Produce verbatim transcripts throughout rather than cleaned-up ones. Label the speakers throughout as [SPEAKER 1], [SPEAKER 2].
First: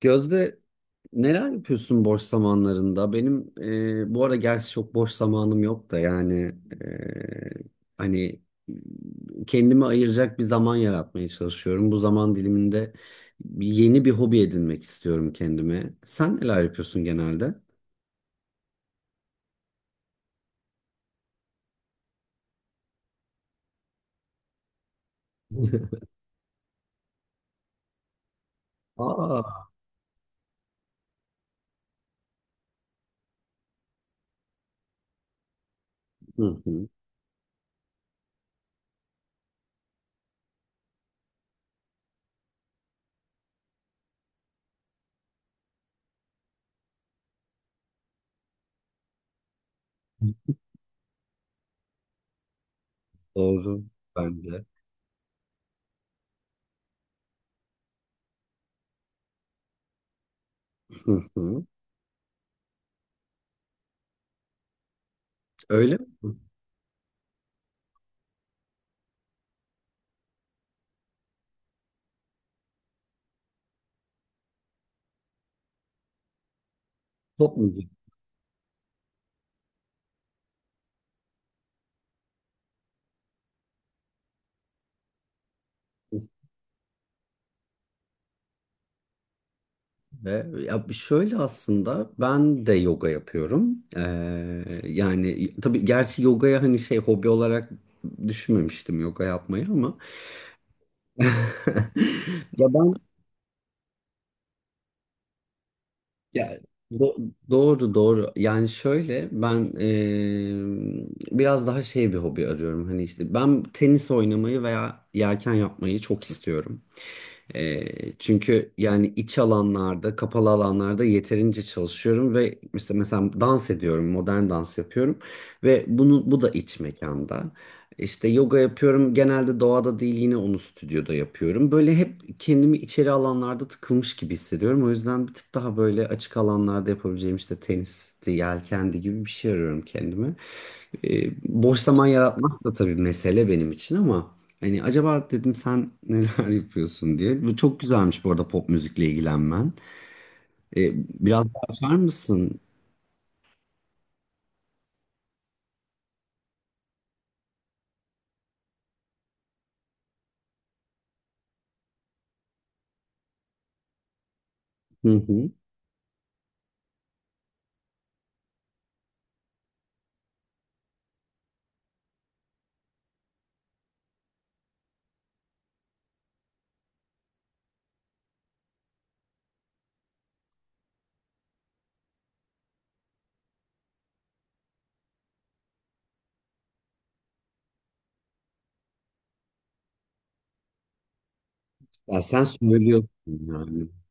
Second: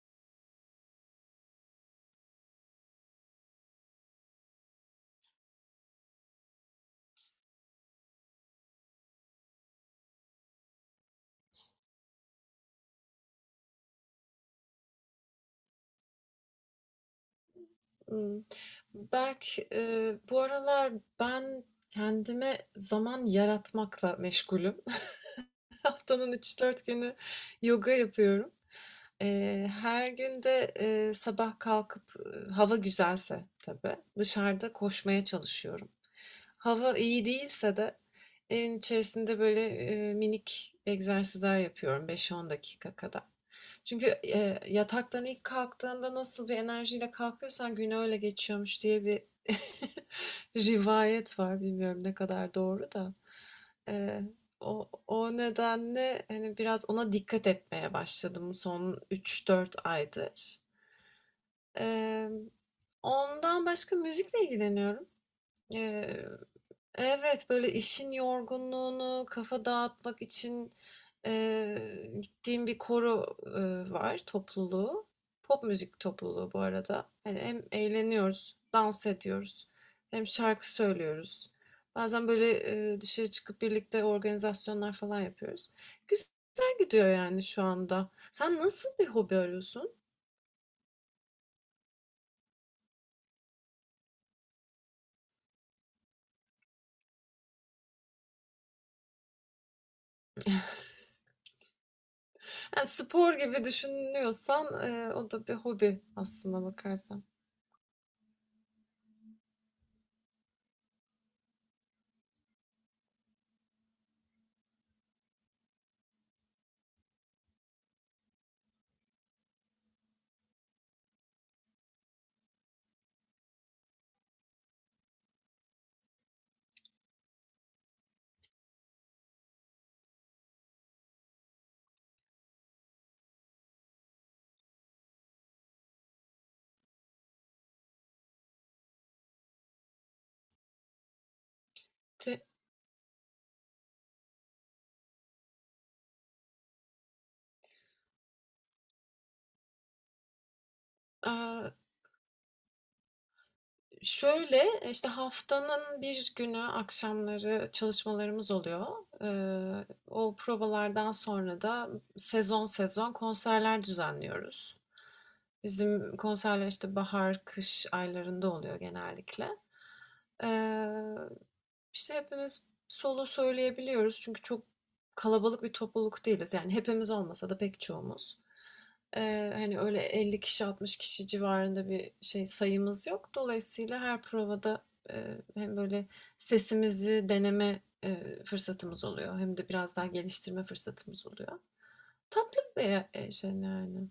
[SPEAKER 1] Gözde, neler yapıyorsun boş zamanlarında? Benim e, bu ara gerçi çok boş zamanım yok da yani. E, hani kendimi ayıracak bir zaman yaratmaya çalışıyorum. Bu zaman diliminde yeni bir hobi edinmek istiyorum kendime. Sen neler yapıyorsun genelde?
[SPEAKER 2] Imm, Berk, eee, bu aralar ben kendime zaman yaratmakla meşgulüm. Haftanın üç dört günü yoga yapıyorum. Eee,
[SPEAKER 1] Aa,
[SPEAKER 2] her gün de eee, sabah kalkıp eee, hava güzelse tabii dışarıda koşmaya çalışıyorum.
[SPEAKER 1] hı hı,
[SPEAKER 2] Hava iyi değilse de evin içerisinde böyle eee, minik egzersizler yapıyorum beş on dakika kadar. Çünkü eee, yataktan ilk kalktığında nasıl bir enerjiyle kalkıyorsan gün öyle geçiyormuş diye bir rivayet var. Bilmiyorum ne kadar doğru da.
[SPEAKER 1] doğru
[SPEAKER 2] Eee,
[SPEAKER 1] bence.
[SPEAKER 2] o o nedenle, hani, biraz ona dikkat etmeye başladım son üç dört aydır.
[SPEAKER 1] Hı hı.
[SPEAKER 2] Emm, ondan başka müzikle ilgileniyorum.
[SPEAKER 1] Öyle
[SPEAKER 2] Eee
[SPEAKER 1] mi?
[SPEAKER 2] Evet, böyle işin yorgunluğunu kafa dağıtmak için eee, gittiğim bir koro eee, var, topluluğu. Pop müzik topluluğu bu arada. Hani
[SPEAKER 1] Pop
[SPEAKER 2] hem
[SPEAKER 1] müzik.
[SPEAKER 2] eğleniyoruz, dans ediyoruz, hem şarkı söylüyoruz. Bazen böyle eee, dışarı çıkıp birlikte organizasyonlar falan yapıyoruz. Güzel gidiyor yani şu anda. Sen nasıl bir hobi arıyorsun?
[SPEAKER 1] Ve ya şöyle, aslında ben de yoga yapıyorum. Ee, yani tabii gerçi yogaya hani şey hobi olarak düşünmemiştim yoga yapmayı ama ya
[SPEAKER 2] Yani
[SPEAKER 1] ben
[SPEAKER 2] spor gibi düşünüyorsan eee, o da bir hobi
[SPEAKER 1] ya
[SPEAKER 2] aslında bakarsan.
[SPEAKER 1] do- doğru doğru yani şöyle ben ee, biraz daha şey bir hobi arıyorum. Hani işte ben tenis oynamayı veya yelken yapmayı çok istiyorum. E, Çünkü yani iç alanlarda, kapalı alanlarda yeterince çalışıyorum ve mesela, mesela dans ediyorum, modern dans yapıyorum ve bunu bu da iç mekanda. İşte yoga yapıyorum. Genelde doğada değil, yine onu stüdyoda yapıyorum. Böyle hep kendimi içeri alanlarda tıkılmış gibi hissediyorum. O yüzden bir tık daha böyle açık alanlarda yapabileceğim, işte tenisti, yelkendi gibi bir şey arıyorum kendime. E, Boş zaman
[SPEAKER 2] Te-
[SPEAKER 1] yaratmak da tabii mesele benim için, ama hani acaba dedim sen neler yapıyorsun diye. Bu çok güzelmiş bu arada pop müzikle ilgilenmen. E, Biraz daha
[SPEAKER 2] Aa,
[SPEAKER 1] açar mısın?
[SPEAKER 2] şöyle, e, işte haftanın bir günü akşamları çalışmalarımız oluyor. Eee, o provalardan sonra da sezon sezon konserler düzenliyoruz.
[SPEAKER 1] Hı hı.
[SPEAKER 2] Bizim konserler işte bahar, kış aylarında oluyor genellikle. Eee, işte hepimiz solo söyleyebiliyoruz çünkü çok kalabalık bir topluluk değiliz. Yani hepimiz olmasa da pek çoğumuz. Eee, hani öyle elli kişi altmış kişi civarında bir şey sayımız yok. Dolayısıyla her provada eee, hem böyle sesimizi deneme eee, fırsatımız oluyor hem de biraz daha geliştirme fırsatımız oluyor.
[SPEAKER 1] Ya sen
[SPEAKER 2] Tatlı bir
[SPEAKER 1] söylüyorsun
[SPEAKER 2] e, şey
[SPEAKER 1] yani.
[SPEAKER 2] yani.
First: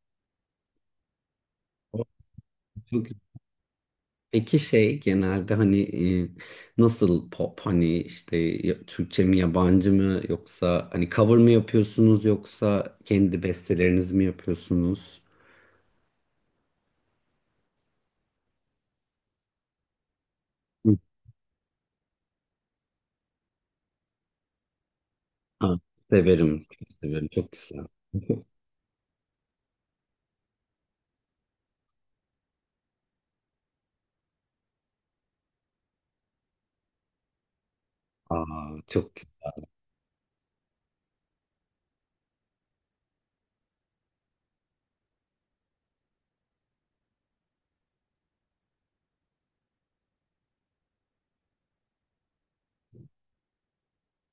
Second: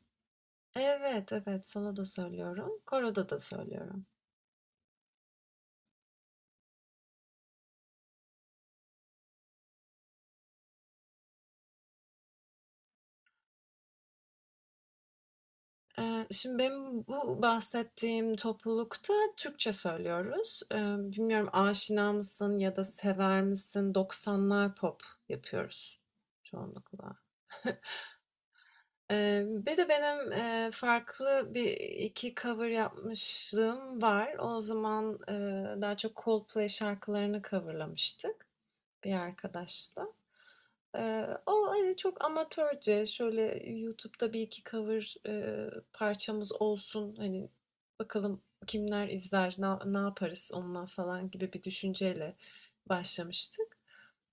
[SPEAKER 2] Evet evet solo
[SPEAKER 1] O
[SPEAKER 2] da söylüyorum,
[SPEAKER 1] çok-
[SPEAKER 2] koroda da söylüyorum.
[SPEAKER 1] Peki şey genelde hani e, nasıl pop, hani işte ya- Türkçe mi, yabancı mı, yoksa hani cover mı yapıyorsunuz yoksa kendi bestelerinizi mi yapıyorsunuz?
[SPEAKER 2] Eee, şimdi benim bu bahsettiğim toplulukta Türkçe söylüyoruz. Eee,
[SPEAKER 1] Hı.
[SPEAKER 2] bilmiyorum aşina mısın ya da sever misin? doksanlar pop
[SPEAKER 1] Ha,
[SPEAKER 2] yapıyoruz
[SPEAKER 1] severim, çok
[SPEAKER 2] çoğunlukla.
[SPEAKER 1] severim, çok güzel.
[SPEAKER 2] Eee, bir de benim eee, farklı bir iki cover yapmışlığım var. O zaman eee, daha çok Coldplay şarkılarını coverlamıştık
[SPEAKER 1] Aa,
[SPEAKER 2] bir
[SPEAKER 1] çok güzel.
[SPEAKER 2] arkadaşla. Eee, o, hani, çok amatörce, şöyle YouTube'da bir iki cover, eee, parçamız olsun, hani, bakalım kimler izler, na ne yaparız onunla falan gibi bir düşünceyle başlamıştık.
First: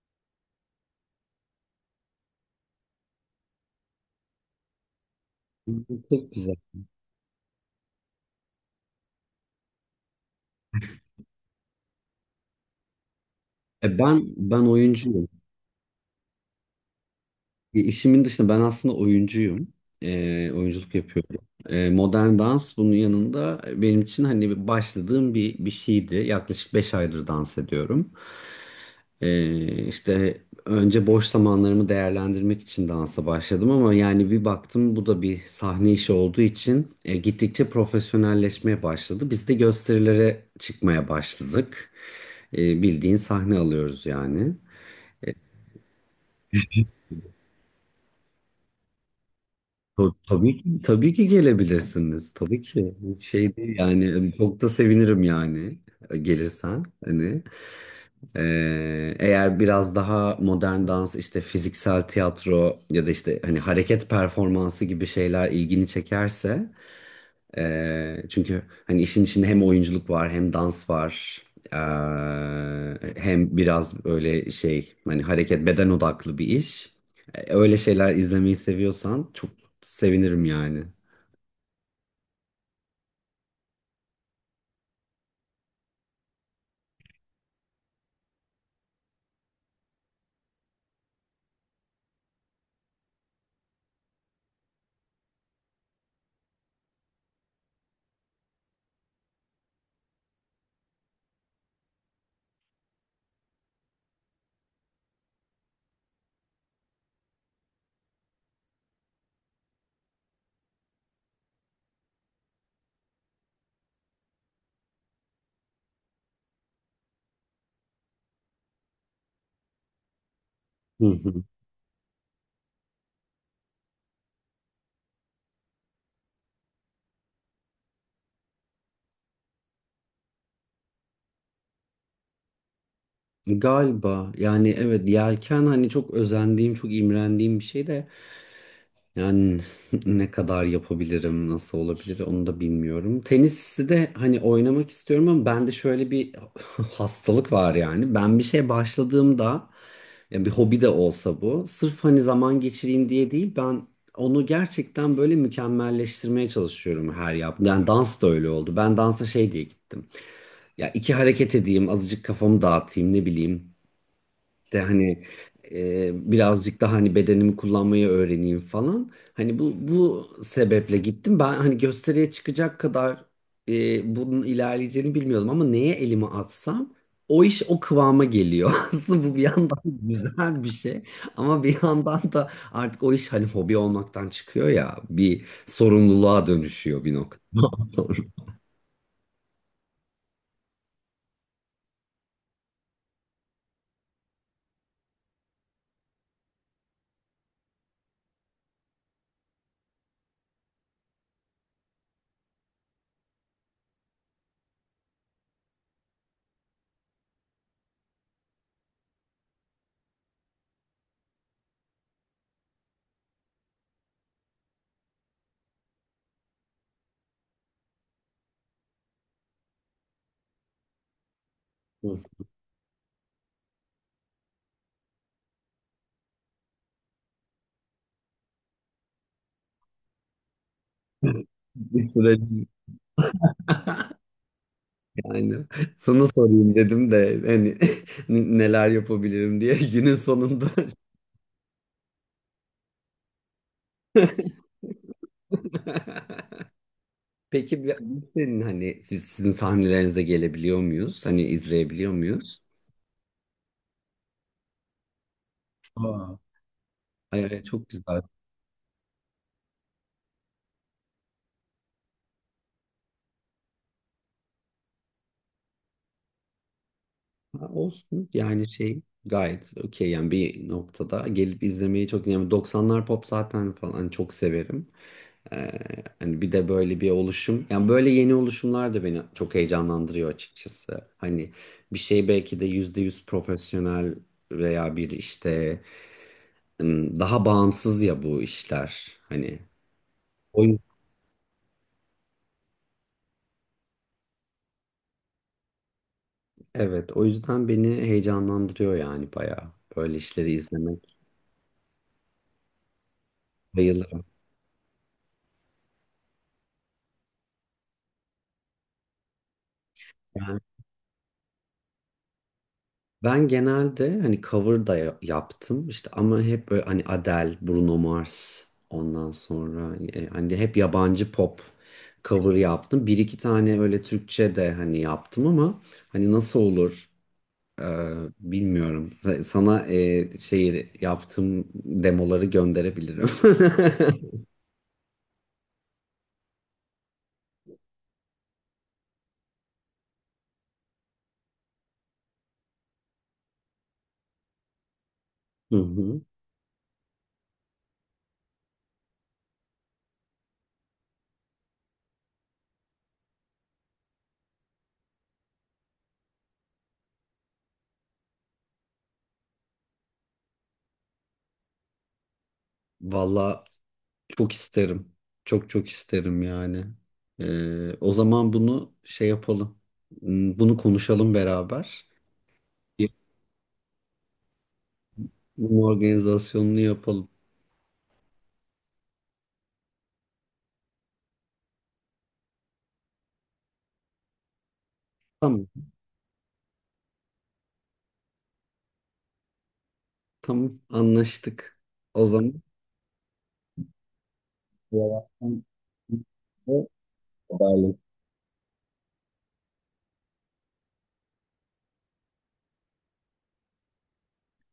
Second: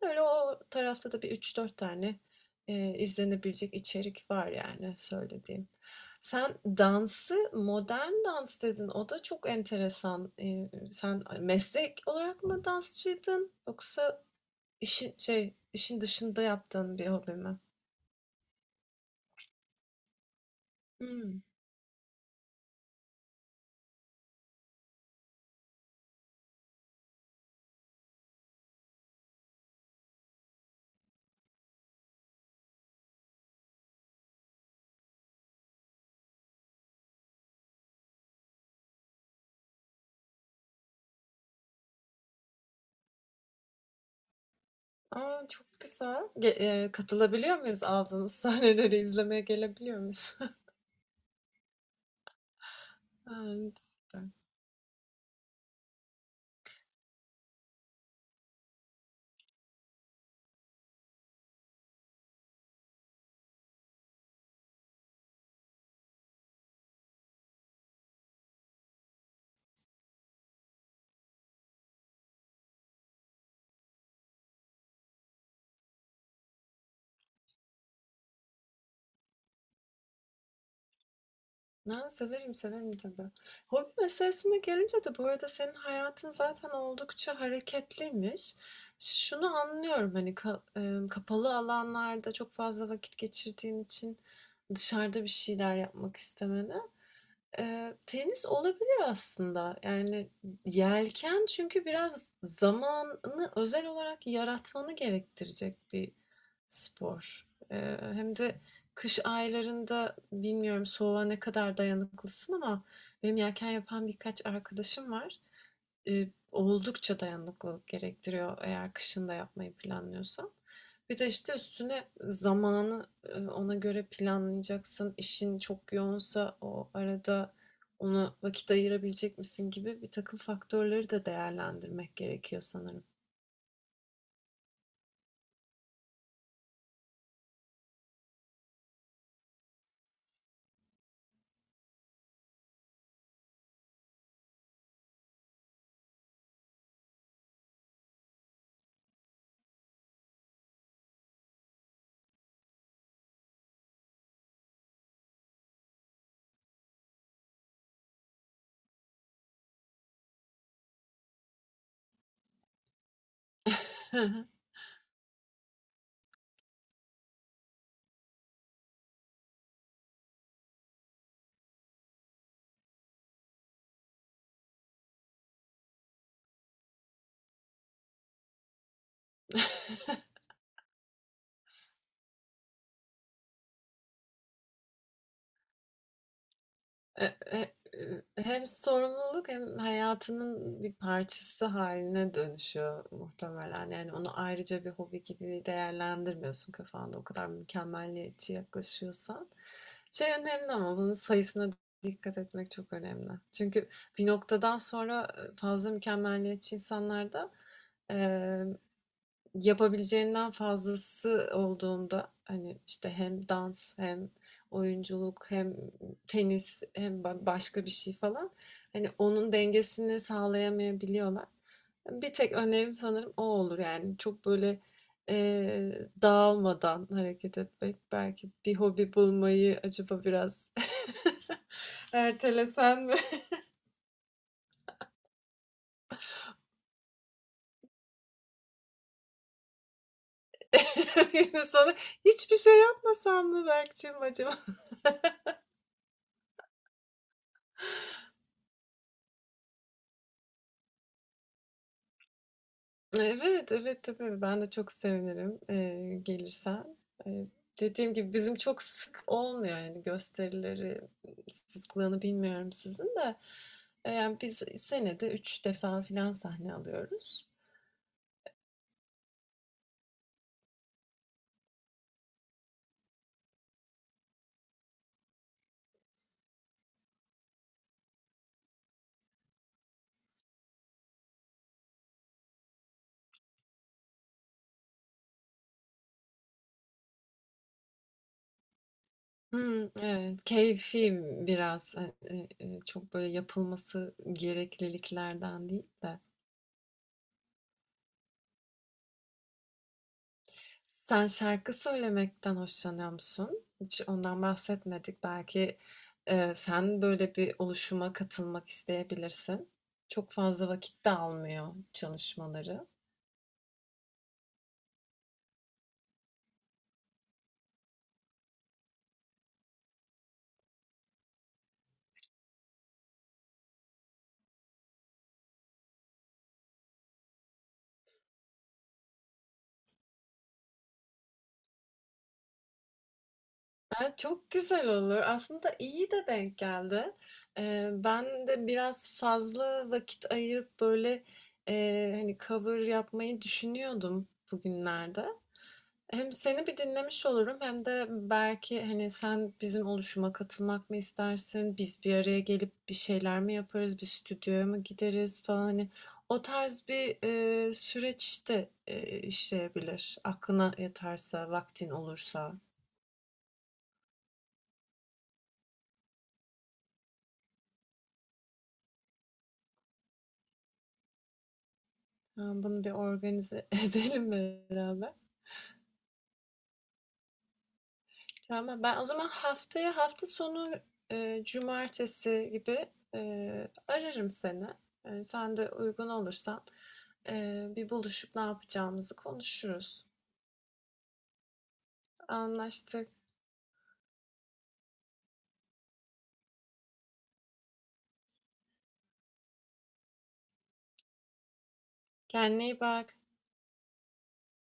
[SPEAKER 2] Öyle o tarafta da bir üç dört tane, eee, izlenebilecek içerik var yani söylediğim.
[SPEAKER 1] Çok güzel.
[SPEAKER 2] Sen dansı, modern dans dedin. O da çok enteresan. Eee, sen meslek olarak mı dansçıydın
[SPEAKER 1] E ben
[SPEAKER 2] yoksa
[SPEAKER 1] ben
[SPEAKER 2] İşin
[SPEAKER 1] oyuncuyum.
[SPEAKER 2] şey, işin dışında yaptığın bir hobi mi?
[SPEAKER 1] E, İşimin dışında ben aslında oyuncuyum. E, oyunculuk
[SPEAKER 2] Hımm.
[SPEAKER 1] yapıyorum. E, modern dans bunun yanında benim için hani bir başladığım bir, bir şeydi. Yaklaşık beş aydır dans ediyorum. E, işte önce boş zamanlarımı değerlendirmek için dansa başladım, ama yani bir baktım bu da bir sahne işi olduğu için e, gittikçe profesyonelleşmeye başladı. Biz de gösterilere çıkmaya başladık. E, bildiğin sahne alıyoruz yani.
[SPEAKER 2] A, çok güzel. Ge eee, katılabiliyor muyuz? Aldığınız sahneleri izlemeye gelebiliyor
[SPEAKER 1] Ta-
[SPEAKER 2] muyuz?
[SPEAKER 1] Tabii ki, tabii ki gelebilirsiniz. Tabii ki. Hiç şey
[SPEAKER 2] A,
[SPEAKER 1] değil yani,
[SPEAKER 2] süper.
[SPEAKER 1] hani çok da sevinirim yani e, gelirsen. Hani e, eğer biraz daha modern dans, işte fiziksel tiyatro ya da işte hani hareket performansı gibi şeyler ilgini çekerse. E, çünkü hani işin içinde hem oyunculuk var hem dans var. E, Hem biraz böyle şey hani hareket, beden odaklı bir iş. E, Öyle şeyler izlemeyi seviyorsan çok sevinirim yani.
[SPEAKER 2] A, severim, severim tabii. Hobi meselesine gelince de bu arada senin hayatın zaten oldukça hareketliymiş. Şunu anlıyorum, hani, ka emm, kapalı alanlarda çok fazla vakit geçirdiğin için dışarıda bir şeyler yapmak istemeni. Eee, tenis olabilir aslında. Yani yelken çünkü biraz zamanını özel olarak yaratmanı gerektirecek bir spor. Eee, hem de kış aylarında bilmiyorum soğuğa ne kadar dayanıklısın ama benim yelken yapan birkaç arkadaşım var. Eee, oldukça dayanıklılık gerektiriyor eğer kışın da yapmayı planlıyorsan.
[SPEAKER 1] Hı
[SPEAKER 2] Bir de
[SPEAKER 1] hı.
[SPEAKER 2] işte üstüne zamanı, eee, ona göre planlayacaksın. İşin çok yoğunsa o arada ona vakit ayırabilecek misin gibi bir takım faktörleri de değerlendirmek gerekiyor sanırım.
[SPEAKER 1] Galiba. Yani evet, yelken hani çok özendiğim, çok imrendiğim bir şey de, yani ne kadar yapabilirim, nasıl olabilir onu da bilmiyorum. Tenisi de hani oynamak istiyorum, ama bende şöyle bir hastalık var. Yani ben bir şeye başladığımda, yani bir hobi de olsa, bu sırf hani zaman geçireyim diye değil, ben onu gerçekten böyle mükemmelleştirmeye çalışıyorum her yaptığım. Yani dans da öyle oldu. Ben dansa şey diye gittim ya, iki hareket edeyim, azıcık kafamı dağıtayım, ne bileyim, işte hani e, birazcık daha hani bedenimi kullanmayı öğreneyim falan. Hani bu bu sebeple gittim. Ben hani gösteriye çıkacak kadar e, bunun ilerleyeceğini bilmiyordum, ama neye elimi atsam o iş o kıvama geliyor. Aslında bu bir yandan güzel bir şey, ama bir yandan da artık o iş hani hobi olmaktan çıkıyor ya, bir sorumluluğa dönüşüyor bir
[SPEAKER 2] E e
[SPEAKER 1] noktadan sonra.
[SPEAKER 2] eee, hem sorumluluk hem hayatının bir parçası haline dönüşüyor muhtemelen. Yani onu ayrıca bir hobi gibi değerlendirmiyorsun kafanda o kadar mükemmeliyetçi yaklaşıyorsan. Şey önemli ama bunun sayısına dikkat etmek çok önemli. Çünkü bir noktadan sonra, e, fazla mükemmeliyetçi insanlarda, yapabileceğinden fazlası olduğunda, hani, işte, hem dans hem oyunculuk hem tenis hem ba başka bir şey falan, hani, onun dengesini sağlayamayabiliyorlar. Bir tek önerim sanırım o olur, yani, çok böyle, eee, dağılmadan hareket etmek. Belki bir hobi bulmayı acaba biraz
[SPEAKER 1] Bir süreç.
[SPEAKER 2] ertelesen mi?
[SPEAKER 1] Aynen. Sana sorayım dedim de hani n- neler yapabilirim diye günün sonunda.
[SPEAKER 2] Yine sonra hiçbir şey yapmasam mı Berk'cim acaba?
[SPEAKER 1] Peki bir- biz senin hani siz, sizin sahnelerinize gelebiliyor muyuz? Hani izleyebiliyor muyuz?
[SPEAKER 2] Evet, evet tabii. Ben de çok sevinirim, eee,
[SPEAKER 1] Aa,
[SPEAKER 2] gelirsen. Eee,
[SPEAKER 1] Ee, çok
[SPEAKER 2] dediğim
[SPEAKER 1] güzel.
[SPEAKER 2] gibi bizim çok sık olmuyor yani gösterileri sıklığını bilmiyorum sizin de. Eee, yani biz senede üç defa filan sahne alıyoruz.
[SPEAKER 1] Ha, olsun yani, şey gayet okey yani. Bir noktada gelip izlemeyi çok, yani doksanlar pop zaten falan, hani çok severim. Ee, Hani bir de böyle bir oluşum. Yani böyle yeni oluşumlar da beni çok heyecanlandırıyor açıkçası. Hani bir şey belki de yüzde yüz profesyonel veya bir işte, ım, daha bağımsız ya bu işler. Hani
[SPEAKER 2] Hmm evet,
[SPEAKER 1] o, yüz-
[SPEAKER 2] keyfi biraz, hani, eee, çok böyle yapılması gerekliliklerden değil de.
[SPEAKER 1] evet, o yüzden beni heyecanlandırıyor yani bayağı. Böyle işleri izlemek
[SPEAKER 2] Sen şarkı söylemekten hoşlanıyor musun? Hiç
[SPEAKER 1] bayılırım.
[SPEAKER 2] ondan bahsetmedik. Belki, eee, sen böyle bir oluşuma katılmak isteyebilirsin. Çok
[SPEAKER 1] Yani
[SPEAKER 2] fazla vakit de almıyor çalışmaları.
[SPEAKER 1] Ben genelde hani cover da ya- yaptım işte, ama hep böyle hani Adele, Bruno Mars, ondan sonra e, hani hep yabancı pop cover yaptım. Bir iki tane öyle Türkçe de hani yaptım, ama hani nasıl olur e, bilmiyorum. Sa- Sana e, şey yaptığım demoları gönderebilirim.
[SPEAKER 2] Ha, çok güzel olur. Aslında iyi de denk geldi. Ee, ben de biraz fazla vakit ayırıp böyle e, hani cover yapmayı düşünüyordum bugünlerde.
[SPEAKER 1] Hı hı.
[SPEAKER 2] Hem seni bir dinlemiş olurum hem de belki hani sen bizim oluşuma katılmak mı istersin? Biz bir araya gelip bir şeyler mi yaparız? Bir stüdyoya mı gideriz falan hani o tarz bir e, süreç de e, işleyebilir. Aklına yatarsa, vaktin olursa.
[SPEAKER 1] Valla çok isterim. Çok çok isterim yani. Ee, o zaman bunu şey yapalım. Hmm, bunu konuşalım beraber.
[SPEAKER 2] Tamam, bunu bir
[SPEAKER 1] Bir-
[SPEAKER 2] organize edelim beraber.
[SPEAKER 1] Bunun organizasyonunu yapalım.
[SPEAKER 2] Tamam, ben o zaman haftaya hafta sonu e, cumartesi gibi e, ararım seni. E, sen
[SPEAKER 1] Tamam.
[SPEAKER 2] de uygun olursan e, bir buluşup ne yapacağımızı konuşuruz.
[SPEAKER 1] Tamam. Anlaştık. O zaman
[SPEAKER 2] Anlaştık.
[SPEAKER 1] yavaştan haberleşelim.
[SPEAKER 2] Kendine iyi bak.